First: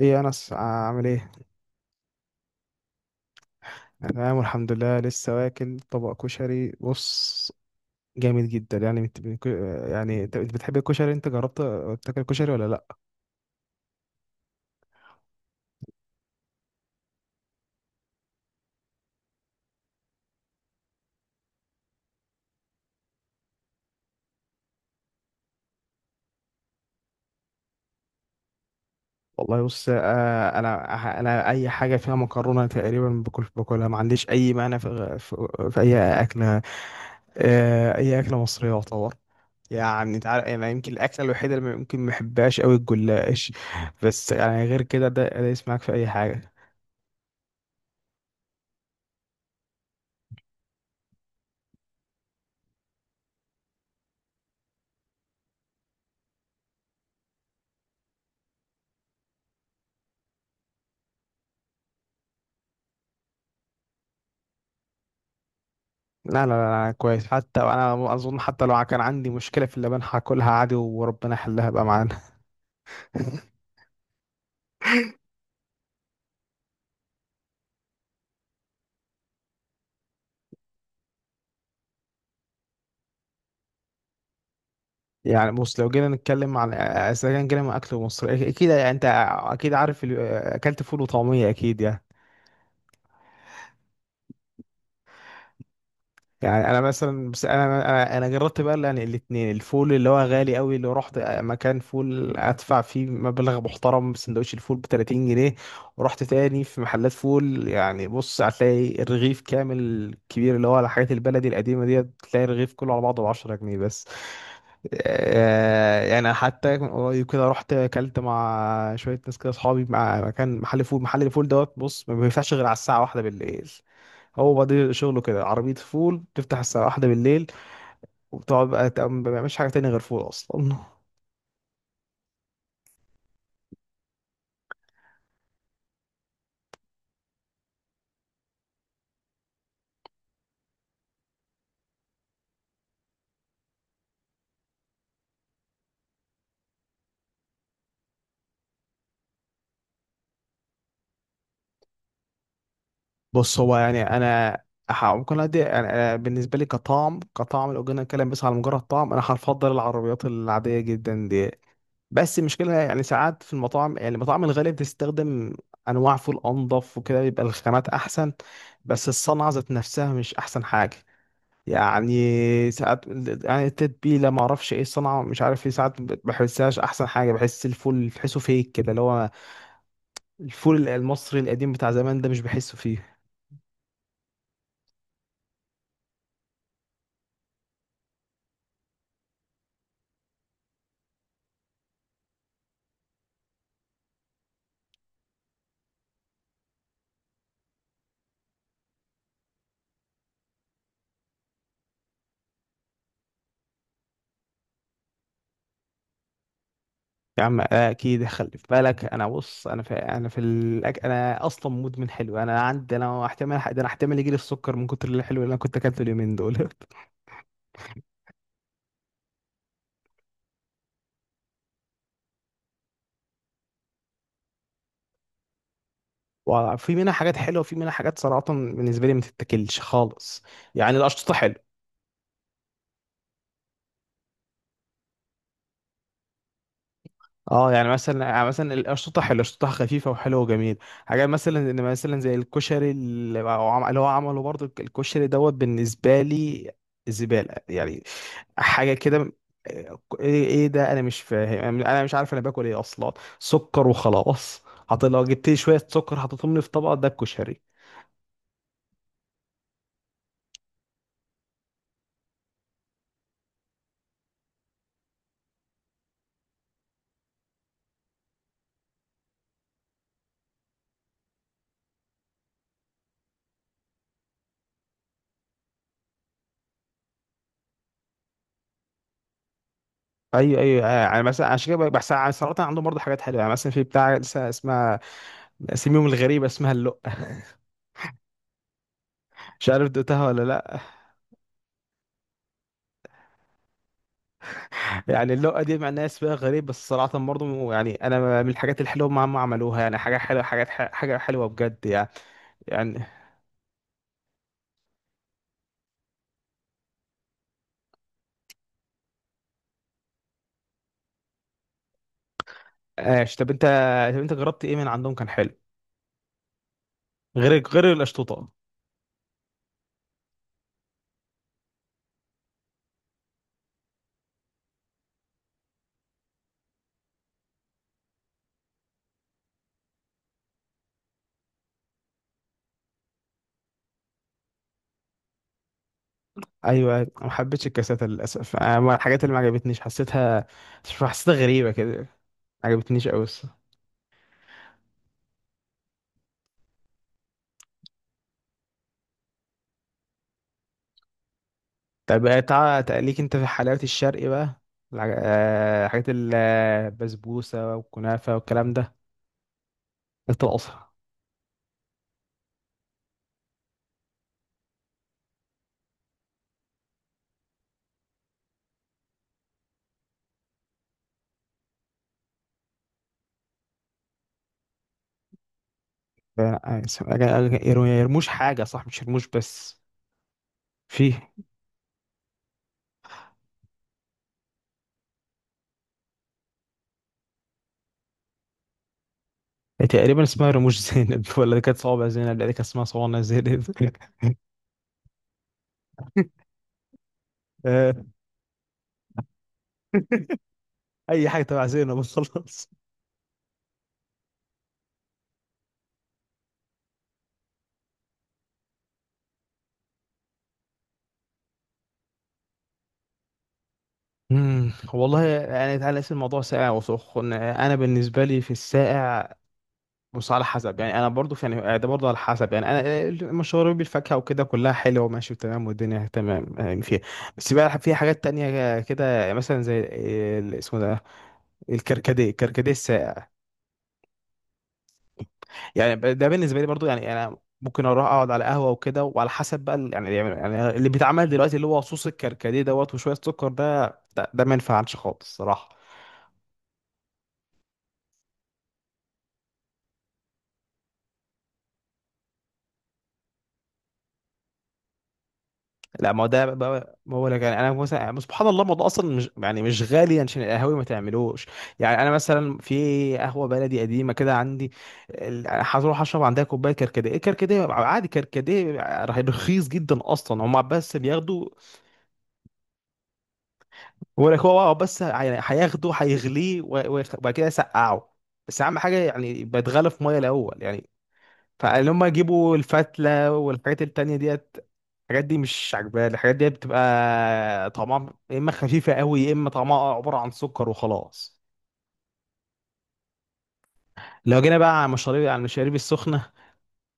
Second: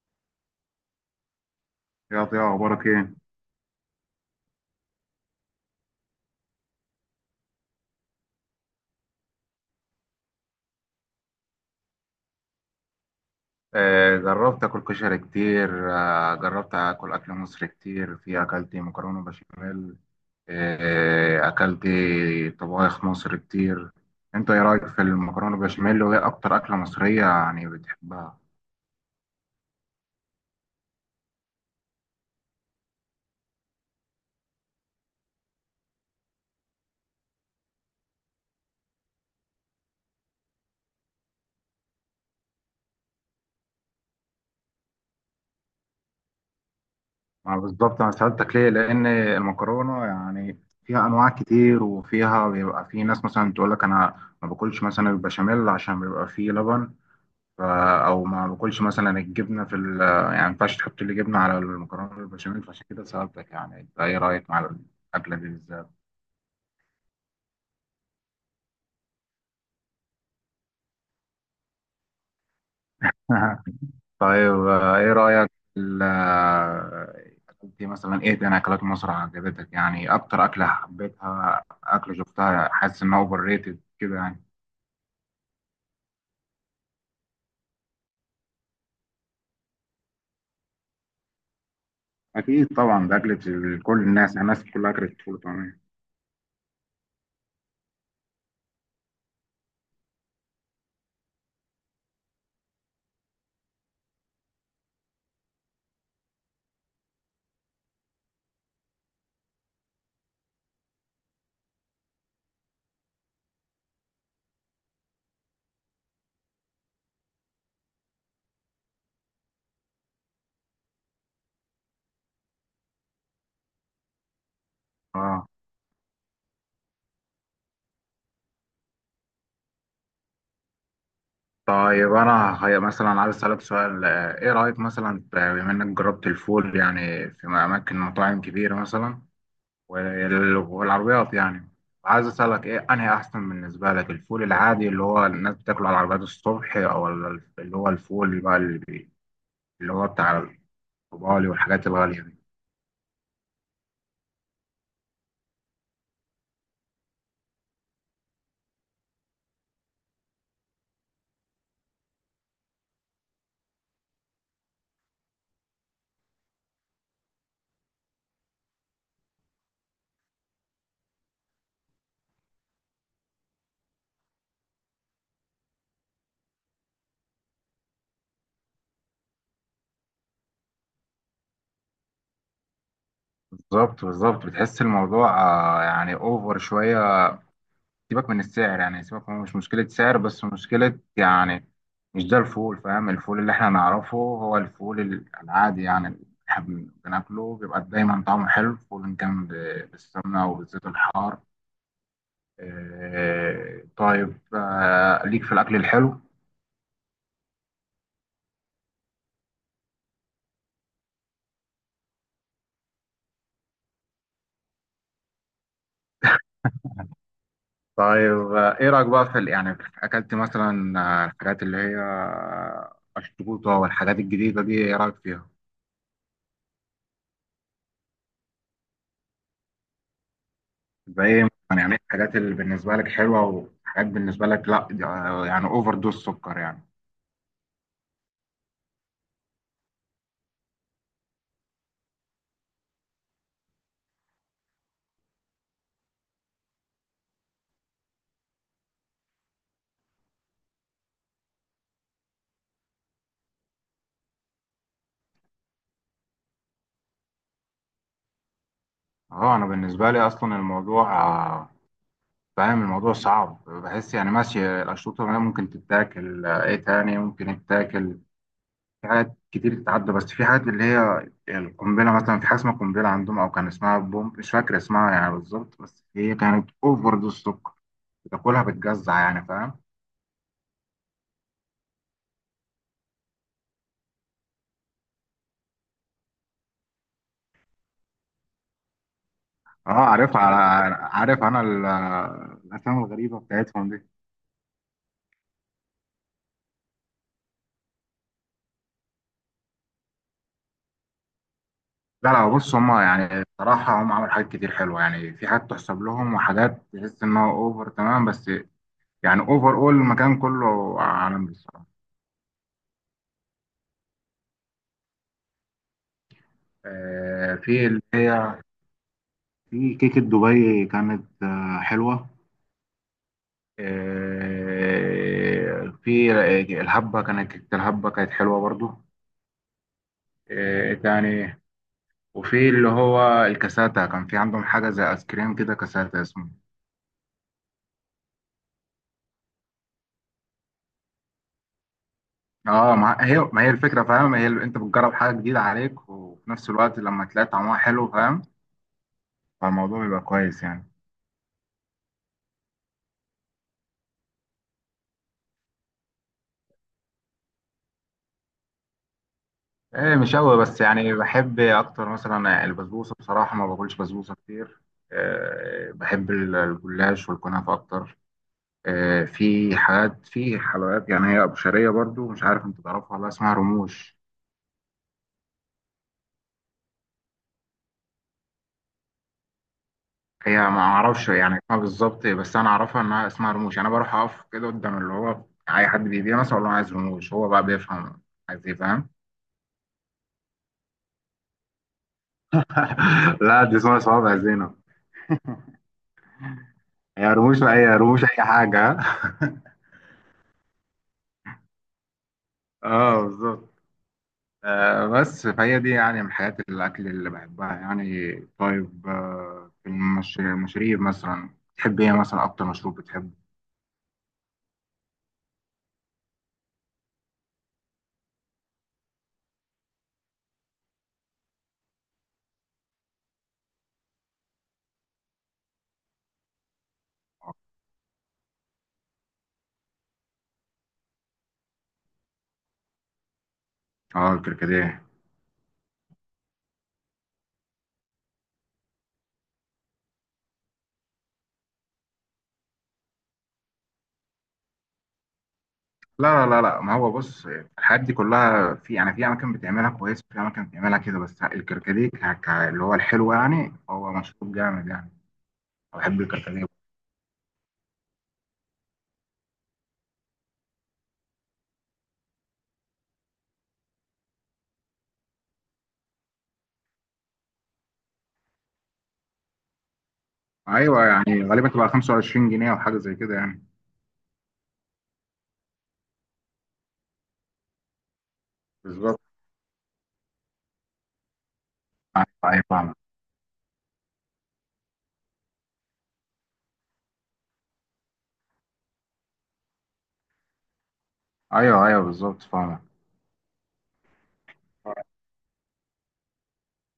ايه يا انس، عامل ايه؟ يا ضياء، اخبارك ايه؟ أنا تمام والحمد لله، لسه واكل طبق كشري. بص، جامد جدا. يعني يعني انت بتحب الكشري؟ انت جربت تاكل كشري ولا لا؟ آه جربت اكل كشري كتير. آه جربت اكل مصري كتير. في اكلت مكرونه بشاميل. آه اكلت طبايخ مصر كتير. انت ايه رايك في المكرونه بشاميل؟ وايه اكتر اكله مصريه يعني بتحبها؟ والله بص، انا اي حاجه فيها مكرونه تقريبا باكل باكلها، ما عنديش اي مانع في اي اكله. اي اكله مصريه يعتبر. يعني انت عارف، يعني يمكن الاكله الوحيده اللي ممكن ما احبهاش قوي الجلاش، بس يعني غير كده. ده يسمعك في اي حاجه. ما بالظبط انا سالتك ليه، لان المكرونه يعني فيها انواع كتير، وفيها بيبقى في ناس مثلا تقول لك: انا ما باكلش مثلا البشاميل عشان بيبقى فيه لبن. ف- او ما باكلش مثلا الجبنه في ال يعني ما ينفعش تحط لي جبنه على المكرونه البشاميل. فعشان كده سالتك، يعني انت ايه رايك مع الاكله دي بالذات؟ لا لا لا، كويس. حتى انا اظن حتى لو كان عندي مشكله في اللبان هاكلها عادي وربنا يحلها بقى معانا. طيب، آه، ايه رايك في ال- آه، انت مثلا ايه تاني اكلات مصر عجبتك؟ يعني اكتر اكله حبيتها، اكله شفتها حاسس انها اوفر ريتد كده يعني. يعني بص، لو جينا نتكلم عن، اذا كان جينا من اكل مصر، اكيد انت اكيد عارف اكلت فول وطعميه اكيد يعني. اكيد طبعا، ده اكله كل الناس. يعني الناس كلها اكلت فول وطعميه. يعني انا مثلا، بس انا جربت بقى يعني الاثنين. الفول اللي هو غالي قوي اللي رحت مكان فول ادفع فيه مبلغ محترم، سندوتش الفول ب 30 جنيه، ورحت تاني في محلات فول، يعني بص هتلاقي الرغيف كامل كبير اللي هو الحاجات البلدي القديمه ديت، تلاقي الرغيف كله على بعضه ب 10 جنيه بس. يعني حتى من قريب كده رحت اكلت مع شويه ناس كده اصحابي، مع مكان محل فول، محل الفول دوت. بص، ما بيفتحش غير على الساعه واحدة بالليل. هو بقى شغله كده اه عربية فول، تفتح الساعة واحدة بالليل وبتقعد بقى ما بيعملش حاجة تانية غير فول أصلا. طيب، انا هي مثلا عايز اسالك سؤال. ايه رايك مثلا بما انك جربت الفول يعني في اماكن مطاعم كبيره مثلا والعربيات يعني. عايز اسالك ايه انهي احسن بالنسبه لك؟ الفول العادي اللي هو الناس بتاكله على العربيات الصبح، او اللي هو الفول بقى اللي هو بتاع الطبالي والحاجات الغاليه دي؟ بص، هو يعني أنا ممكن أدي، يعني أنا بالنسبة لي كطعم، كطعم لو جينا نتكلم بس على مجرد طعم، أنا هفضل العربيات العادية جدا دي. بس المشكلة يعني ساعات في المطاعم، يعني المطاعم الغالية بتستخدم أنواع فول أنظف وكده، بيبقى الخامات أحسن، بس الصنعة ذات نفسها مش أحسن حاجة. يعني ساعات يعني التتبيله ما اعرفش ايه الصنعه، مش عارف ايه، ساعات ما بحسهاش احسن حاجه، بحس الفول تحسه فيك كده اللي هو الفول المصري القديم بتاع زمان، ده مش بحسه فيه. بالظبط بالظبط، بتحس الموضوع يعني اوفر شويه. سيبك من السعر، يعني سيبك من مش مشكلة سعر بس مشكلة يعني، مش ده الفول فاهم. الفول اللي احنا نعرفه هو الفول العادي يعني، اللي احنا بناكله بيبقى دايما طعمه حلو، فول إن كان بالسمنة أو بالزيت الحار. طيب، ليك في الأكل الحلو. يا عم اكيد، خلي في بالك. انا بص، انا انا اصلا مدمن حلو، انا عندي انا احتمال، ده انا احتمال يجي لي السكر من كتر الحلو اللي انا كنت اكلته اليومين دول. طيب، إيه رأيك بقى في ال- يعني في- أكلت مثلا آه، الحاجات اللي هي الشطوطة والحاجات الجديدة دي؟ إيه رأيك فيها؟ وفي منها حاجات حلوه وفي منها حاجات صراحه بالنسبه لي ما تتاكلش خالص. يعني يبقى القشطه ايه حلوه. يعني الحاجات اللي بالنسبه لك حلوه، وحاجات بالنسبه لك لا؟ يعني اوفر دوز سكر يعني. اه يعني مثلا، يعني مثلا الاشطه حلوه، الاشطه خفيفه وحلوه وجميل. حاجات مثلا، ان مثلا زي الكشري اللي هو اللي هو عمله برضو، الكشري دوت بالنسبه لي زباله يعني، حاجه كده. إيه ده؟ انا مش فاهم، انا مش عارف انا باكل ايه اصلا. سكر وخلاص. حط، لو جبت لي شويه سكر حطيتهم لي في طبق، ده الكشري. اه انا بالنسبه لي اصلا الموضوع فاهم الموضوع صعب. بحس يعني ماشي الاشروط الغذائيه ممكن تتاكل، ايه تاني ممكن يتاكل؟ في حاجات كتير تتعدى، بس في حاجات اللي هي القنبله مثلا. في حاجه اسمها قنبله عندهم او كان اسمها بوم، مش فاكر اسمها يعني بالظبط، بس هي كانت اوفر دوز سكر. بتاكلها بتجزع يعني، فاهم؟ ايوه ايوه، يعني مثلا عشان كده بحس. صراحه عندهم برضه حاجات حلوه، يعني مثلا في بتاع لسه اسمها، اسميهم الغريبه، اسمها اللقه. مش عارف اه دقتها عارف، ولا على لا؟ عارف انا الافلام الغريبه بتاعتهم دي. يعني اللقطة دي مع الناس بقى غريب، بس صراحة برضه يعني أنا من الحاجات الحلوة ما هم عملوها، يعني حاجة حلوة، حاجة حلوة بجد يعني. لا لا، بص يعني هما يعني الصراحة هم عملوا حاجات كتير حلوة. يعني في حاجات تحسب لهم، وحاجات تحس إنها أوفر تمام، بس يعني أوفر. أول المكان كله عالمي الصراحة. ايش، طب أنت، طب أنت جربت إيه من عندهم كان حلو آه، غير، في غير اللي الأشطوطة؟ هي، في كيكة دبي كانت آه حلوة. آه في الهبة، كانت كيكة الهبة كانت حلوة برضو. آه تاني، وفي اللي هو الكاساتا، كان في عندهم حاجة زي آيس كريم كده كاساتا اسمه. أيوه، ما حبيتش الكاساتة للأسف، أنا من الحاجات اللي ما عجبتنيش، حسيتها، حسيتها غريبة كده، ما اه عجبتنيش أوي هي الصراحة. ما هي الفكره فاهم. هي انت بتجرب حاجه جديده عليك، وفي نفس الوقت لما تلاقي طعمها حلو فاهم، فالموضوع بيبقى كويس يعني. طب تقليك أنت في حلاوة الشرق بقى، حاجات البسبوسة والكنافة والكلام ده؟ ايه مش أنت قوي، الأصل. بس يعني بحب اكتر مثلا البسبوسه. بصراحه ما باكلش بسبوسه كتير. إيه بحب الجلاش والكنافه اكتر. إيه في حاجات، في حلويات يعني، هي ابو شعريه برضو. مش عارف انت تعرفها ولا لأ، اسمها رموش. لا، يرموش حاجة صح، مش يرموش بس، هي ما اعرفش فيه يعني اسمها بالظبط، بس انا اعرفها انها اسمها رموش. يعني انا بروح اقف كده قدام اللي هو اي حد بيبيع مثلا، اقول له أنا عايز رموش. هو بقى بيفهم عايز ايه، فاهم؟ تقريبا اسمها رموش زينب. ولا دي كانت صوابع زينب؟ لا دي كانت اسمها صوانع زينب. لا دي اسمها صوابع زينب. هي رموش اي آه، رموش اي حاجه. أي حاجة تبع زينب وخلاص. اه بالظبط. آه بس، فهي دي يعني من حياة الأكل اللي بحبها يعني. طيب، آه في المشاريب مثلا، تحب إيه مثلا؟ أكتر مشروب بتحبه؟ والله يعني، تعالى نقسم الموضوع ساقع وسخن. انا بالنسبه لي في الساقع، بص على حسب. يعني انا برضو في يعني، ده برضو على حسب. يعني انا مشروبي بالفاكهه وكده كلها حلوه وماشي تمام والدنيا تمام يعني فيها. بس بقى في حاجات تانية كده يعني مثلا زي اسمه ده، الكركديه، الكركديه الساقع آه الكركديه. يعني. ده بالنسبه لي برضو يعني، يعني انا ممكن اروح اقعد على قهوه وكده، وعلى حسب بقى يعني اللي بيتعمل دلوقتي اللي هو صوص الكركديه دوت وشويه سكر، ده ده ما ينفعش خالص صراحه. لا لا لا لا، ما هو بص الحاجات دي كلها، في يعني في اماكن بتعملها كويس وفي اماكن بتعملها كده. بس الكركديه اللي هو الحلو يعني، هو مشروب جامد يعني. أنا لا بحب ما هو ده الكركديه. بقى، ما هو لك يعني انا مثلا، يعني سبحان الله الموضوع اصلا مش يعني مش غالي، عشان القهاوي ما تعملوش. يعني انا مثلا في قهوه بلدي قديمه كده عندي، هروح اشرب عندها كوبايه كركديه، الكركديه عادي، كركديه رخيص جدا اصلا، هم بس ايوه، يعني بياخدوا. غالبا تبقى 25 جنيه او حاجه زي كده يعني. هو لك، هو بقى، بس هياخده هيغليه وبعد كده يسقعه، بس اهم حاجه بالظبط. يعني يبقى يتغلى في ميه الاول يعني. فان هم ايوه يجيبوا أيوة، فاهمك. الفتله والحاجات التانية ديت، الحاجات دي مش عجباني، الحاجات دي بتبقى طعمها يا اما خفيفه قوي، يا اما طعمها عباره عن سكر وخلاص. ايوه ايوه بالظبط، فاهمك. لو جينا بقى على المشاريب، على المشاريب السخنه،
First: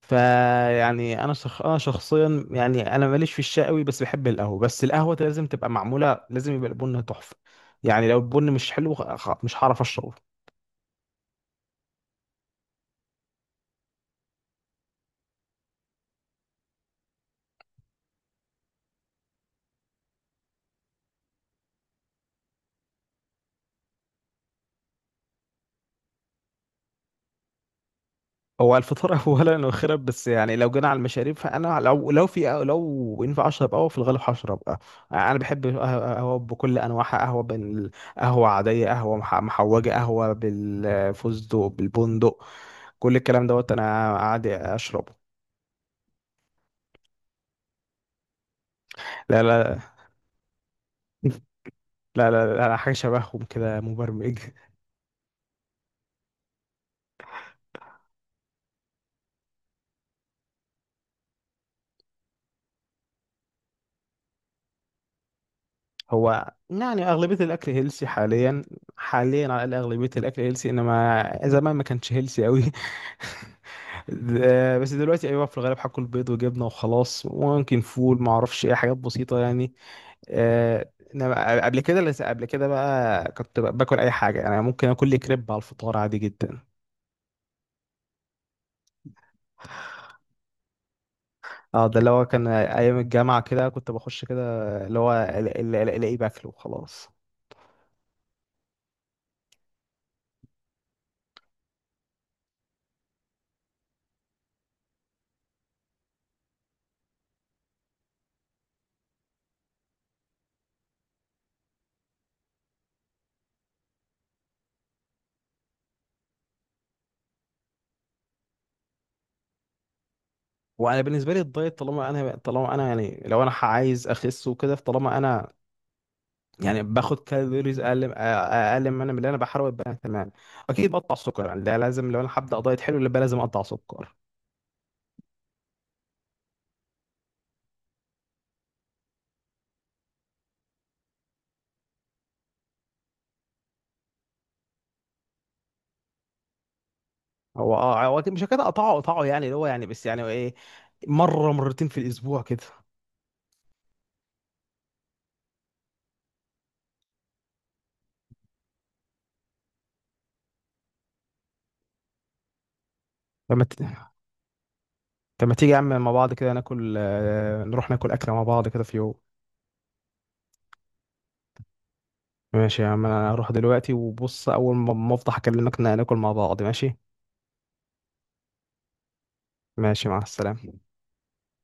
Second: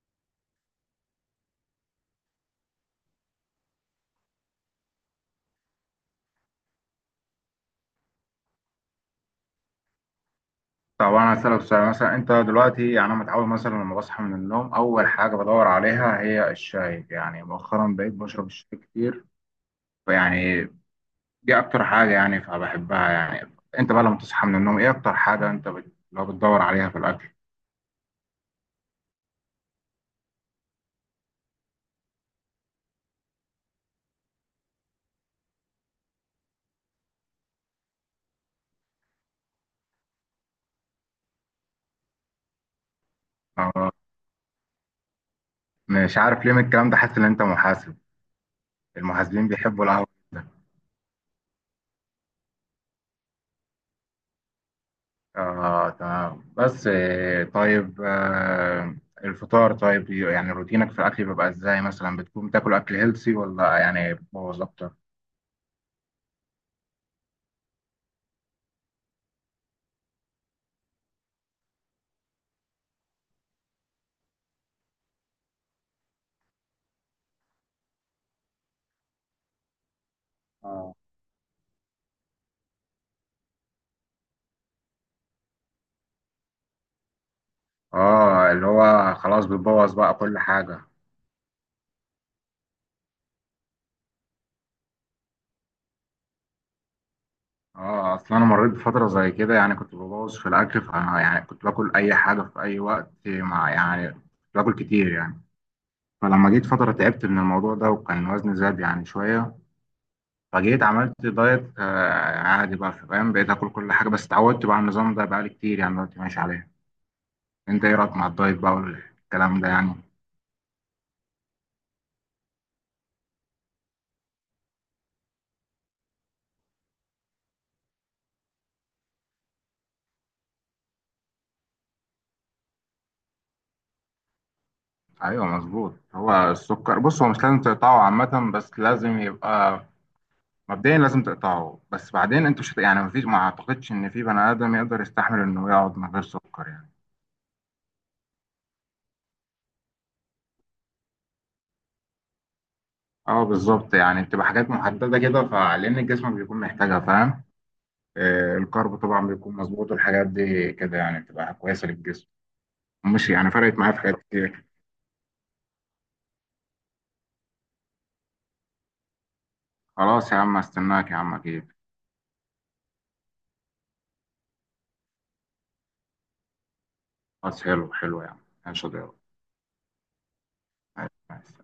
فيعني انا انا شخصيا يعني، انا ماليش في الشاي قوي، بس بحب القهوه، بس القهوه لازم تبقى معموله، لازم يبقى البن تحفه. يعني لو البن مش حلو مش هعرف اشربه. طب انا هسألك سؤال، مثلا انت دلوقتي، يعني انا متعود مثلا لما بصحى من النوم اول حاجه بدور عليها هي الشاي. يعني مؤخرا بقيت بشرب الشاي كتير يعني. دي اكتر حاجه يعني، فبحبها يعني. انت بقى لما تصحى من النوم، ايه اكتر حاجه انت لو بتدور عليها في الاكل؟ هو الفطار اولا واخيرا، بس يعني لو جينا على المشاريب فانا لو، لو في لو ينفع اشرب قهوه في الغالب هشرب قهوه. انا بحب قهوه بكل انواعها. قهوه بين، قهوه عاديه، قهوه محوجه، قهوه بالفستق بالبندق، كل الكلام دوت آه، انا عادي اشربه. مش عارف ليه من الكلام ده حاسس ان انت محاسب. لا المحاسبين لا. بيحبوا القهوه جدا. لا، حاجه شبههم كده، مبرمج. اه تمام. بس الفطار. طيب، يعني روتينك في الاكل بيبقى ازاي؟ مثلا بتكون بتاكل اكل هيلسي، ولا يعني بتبوظ اكتر؟ هو يعني أغلبية الأكل هيلسي حاليا، حاليا على الأقل أغلبية الأكل هيلسي، إنما زمان ما كانش هيلسي أوي. بس دلوقتي أيوة، في الغالب هاكل بيض وجبنة وخلاص، وممكن فول، ما أعرفش إيه، حاجات بسيطة يعني. اه. إنما قبل كده قبل كده بقى كنت باكل أي حاجة، يعني ممكن آكل لي كريب على الفطار عادي جدا. اه، اللي هو خلاص بتبوظ بقى كل حاجه. اه ده اللي هو كان أيام الجامعة كده، كنت بخش كده اللي هو ألاقيه باكله وخلاص. اه اصل انا مريت بفتره زي كده، يعني كنت ببوظ في الاكل. ف يعني كنت باكل اي حاجه في اي وقت، مع يعني كنت باكل كتير يعني. فلما جيت فتره تعبت من الموضوع ده، وكان وزني زاد يعني شويه. فجيت عملت دايت آه عادي بقى فاهم. بقيت اكل كل حاجه بس اتعودت بقى على النظام ده، بقالي كتير يعني دلوقتي ماشي عليه. انت ايه رايك مع الدايت بقى والكلام ده يعني؟ وانا بالنسبه لي الدايت، طالما انا، طالما انا يعني لو انا عايز اخس وكده، فطالما انا يعني باخد كالوريز اقل، اقل من اللي انا بحاول ابقى تمام، اكيد بقطع سكر، يعني ده لازم لو انا هبدا دايت حلو يبقى لازم اقطع سكر. ايوه مظبوط. هو السكر بص هو مش لازم تقطعه عامه، بس لازم يبقى مبدئيا لازم تقطعه. بس بعدين انتوا مش هت- يعني مفيش ما اعتقدش ان في بني ادم يقدر يستحمل انه يقعد من غير سكر يعني. هو اه، هو أكيد مش كده اقطعه اقطعه، يعني اللي هو يعني بس يعني ايه، مره مرتين في الاسبوع كده. اه بالظبط، يعني بتبقى حاجات محدده كده، فلان الجسم بيكون محتاجها فاهم. آه الكارب طبعا بيكون مظبوط، والحاجات دي كده يعني بتبقى كويسه للجسم. مش يعني لما فرقت ت... معايا في حاجات كتير. لما تيجي يا عم مع بعض كده ناكل، نروح ناكل اكله مع بعض كده في يوم. خلاص يا عم، استناك يا عم اكيد. ماشي يا عم، انا هروح دلوقتي وبص، اول ما افضح اكلمك ناكل مع بعض، ماشي. خلاص، حلو حلو يا عم. ماشي يا ضياء. ماشي، مع السلامه. ماشي.